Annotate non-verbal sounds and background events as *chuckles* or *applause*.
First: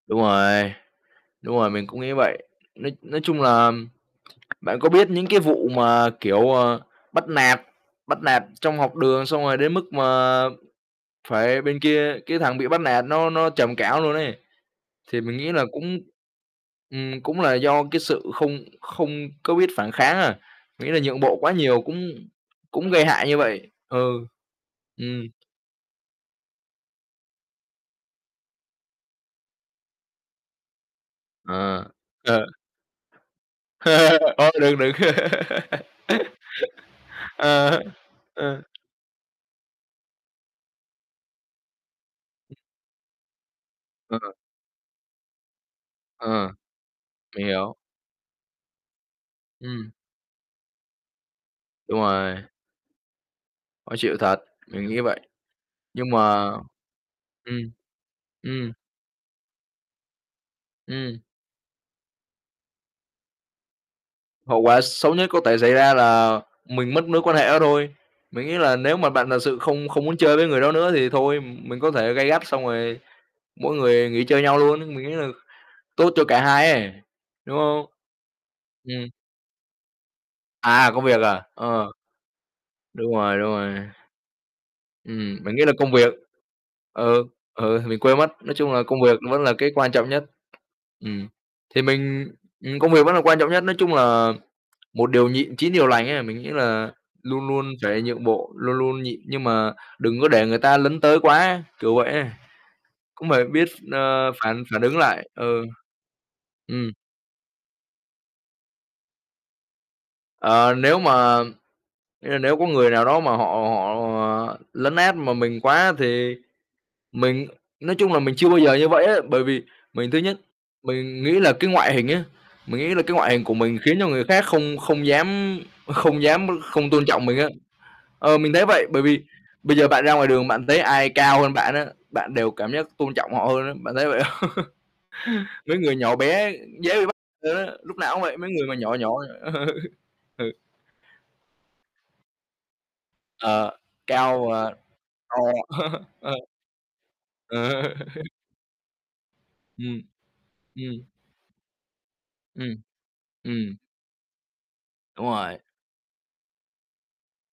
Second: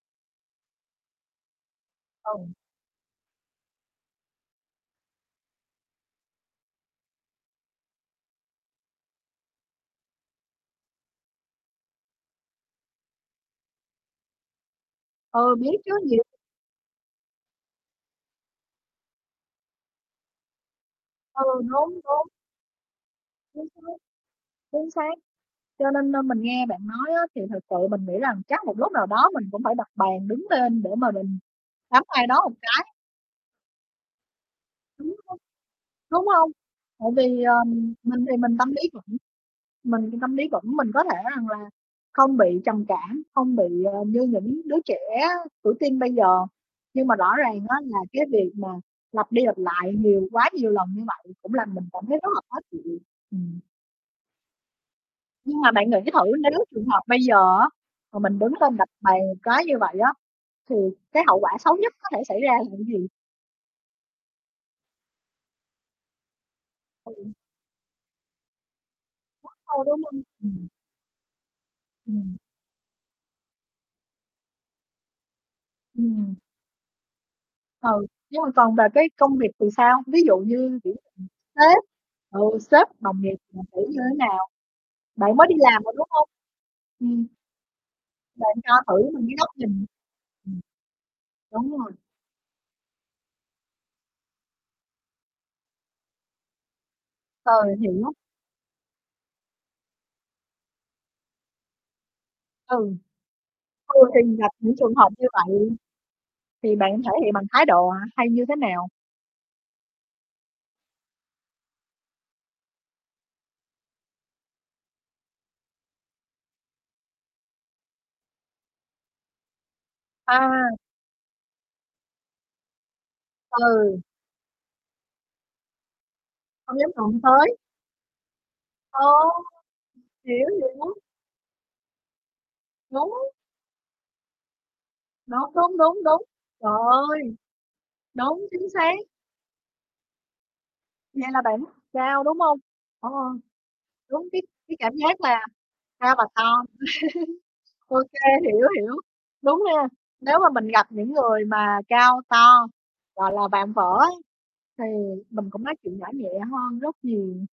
Đúng rồi, đúng rồi, mình cũng nghĩ vậy. Ừ. Nói nói chung là bạn có biết những cái vụ mà kiểu, ờ, bắt nạt bắt nạt trong học đường, xong rồi đến mức mà phải bên kia cái thằng bị bắt nạt nó nó trầm cảm luôn ấy. Thì mình nghĩ Ừ, là biết chứ, cũng nhiều ừm, cũng là do cái sự không không có biết phản kháng á, nghĩa là nhượng bộ Ừ, quá nhiều đúng, cũng đúng. cũng gây hại như Chính vậy. xác. Ừ, Chính xác. ừm. Cho nên, ơ, mình nghe bạn nói á, thì thật sự mình nghĩ rằng chắc một lúc nào đó mình cũng phải đập bàn đứng lên để mà mình Ờ, đấm ai đó ờ. một cái. *laughs* Ơ, được, được. Đúng hông? Đúng *laughs* hông? Tại vì, ờ, Ờ, mình thì mình ờ. tâm lý vững mình thì tâm lý vững, mình có thể rằng là không bị trầm cảm, không bị, ờ, Ờ. như những đứa trẻ tuổi teen bây giờ. Ờ, Nhưng mà rõ mình ràng hiểu. á, là cái việc mà lặp đi lặp Ừm. lại nhiều quá nhiều lần như vậy cũng làm mình Đúng cảm thấy rất rồi. là khó chịu. Ừm. Khó chịu thật, mình nghĩ vậy. Nhưng mà bạn nghĩ Nhưng thử mà nếu trường hợp bây giờ ừm, á, mà mình đứng ừm. lên đập bàn một cái như vậy á, thì Ừm. cái hậu quả xấu nhất có thể xảy ra là gì? Hậu quả xấu nhất có thể xảy ra là mình mất mối Ừ. quan hệ đó thôi. Mình nghĩ là nếu mà bạn thật sự không không muốn *unintelligible* chơi với người Ừm. đó nữa thì thôi, mình có thể gay Ừm. gắt xong rồi mỗi người nghỉ chơi nhau luôn. Mình nghĩ là tốt cho Ừm. cả hai ấy, đúng không? Ừ, nhưng mà còn về Ừm. cái công việc thì sao? Ví dụ như À, kiểu công việc à, *unintelligible* sếp, ờ. ừ, sếp, Đúng đồng nghiệp rồi, đúng mà rồi. kiểu như thế nào? Bạn Ừm, mới đi mình nghĩ là làm công rồi, đúng việc hông? ừ, Ừm. ừ, mình quên mất. Nói Bạn chung cho là công thử việc mình cái vẫn góc là cái nhìn. quan trọng nhất. Ừm. Ừm, Đúng thì rồi. mình ừm, công việc vẫn là quan trọng nhất, nói chung là một điều nhịn, chín điều lành ấy. Mình nghĩ là luôn Ừ, luôn phải hiểu. nhượng bộ, luôn luôn nhịn, nhưng mà đừng có để người ta lấn tới quá, kiểu vậy ấy. Ừ. Cũng phải biết ph Thường ờ, thì gặp phản những phản trường ứng hợp như lại. Ừ. vậy thì bạn Ừm. thể hiện bằng thái độ hả, hay như thế nào? Ờ, nếu mà ơ, nếu có người nào đó mà họ họ, ờ, lấn át mà mình quá thì mình nói chung là, mình chưa bao giờ như vậy á. Bởi vì mình thứ nhất À. mình nghĩ là cái ngoại hình á mình nghĩ là cái ngoại hình của mình khiến Ừ. cho người khác không không dám không dám Hông không dám tôn đụng trọng mình á. tới. Ờ, mình thấy vậy, bởi Ờ, vì bây giờ bạn ra ngoài hiểu, đường bạn thấy hiểu. ai cao hơn bạn á, bạn đều cảm giác Đúng. tôn trọng họ hơn á, bạn thấy vậy không? Đúng, *laughs* đúng, Mấy người đúng, nhỏ đúng. bé Trời dễ bị bắt ơi, á, lúc nào cũng vậy, đúng, mấy người chính mà xác. nhỏ nhỏ. *chuckles* Ừ. Vậy là bạn cao, đúng hông? Ờ, Ờ, đúng, cái cao, ờ, cái cảm giác to. là cao *chuckles* và Ờ. to. *laughs* Ờ. Ô kê, *chuckles* hiểu, hiểu, đúng nha. Ừm, Nếu mà mình gặp ừm những người mà cao to, Ừm, gọi là, vạm ừm vỡ á, thì Đúng mình rồi. cũng nói chuyện nhỏ nhẹ hơn rất nhiều.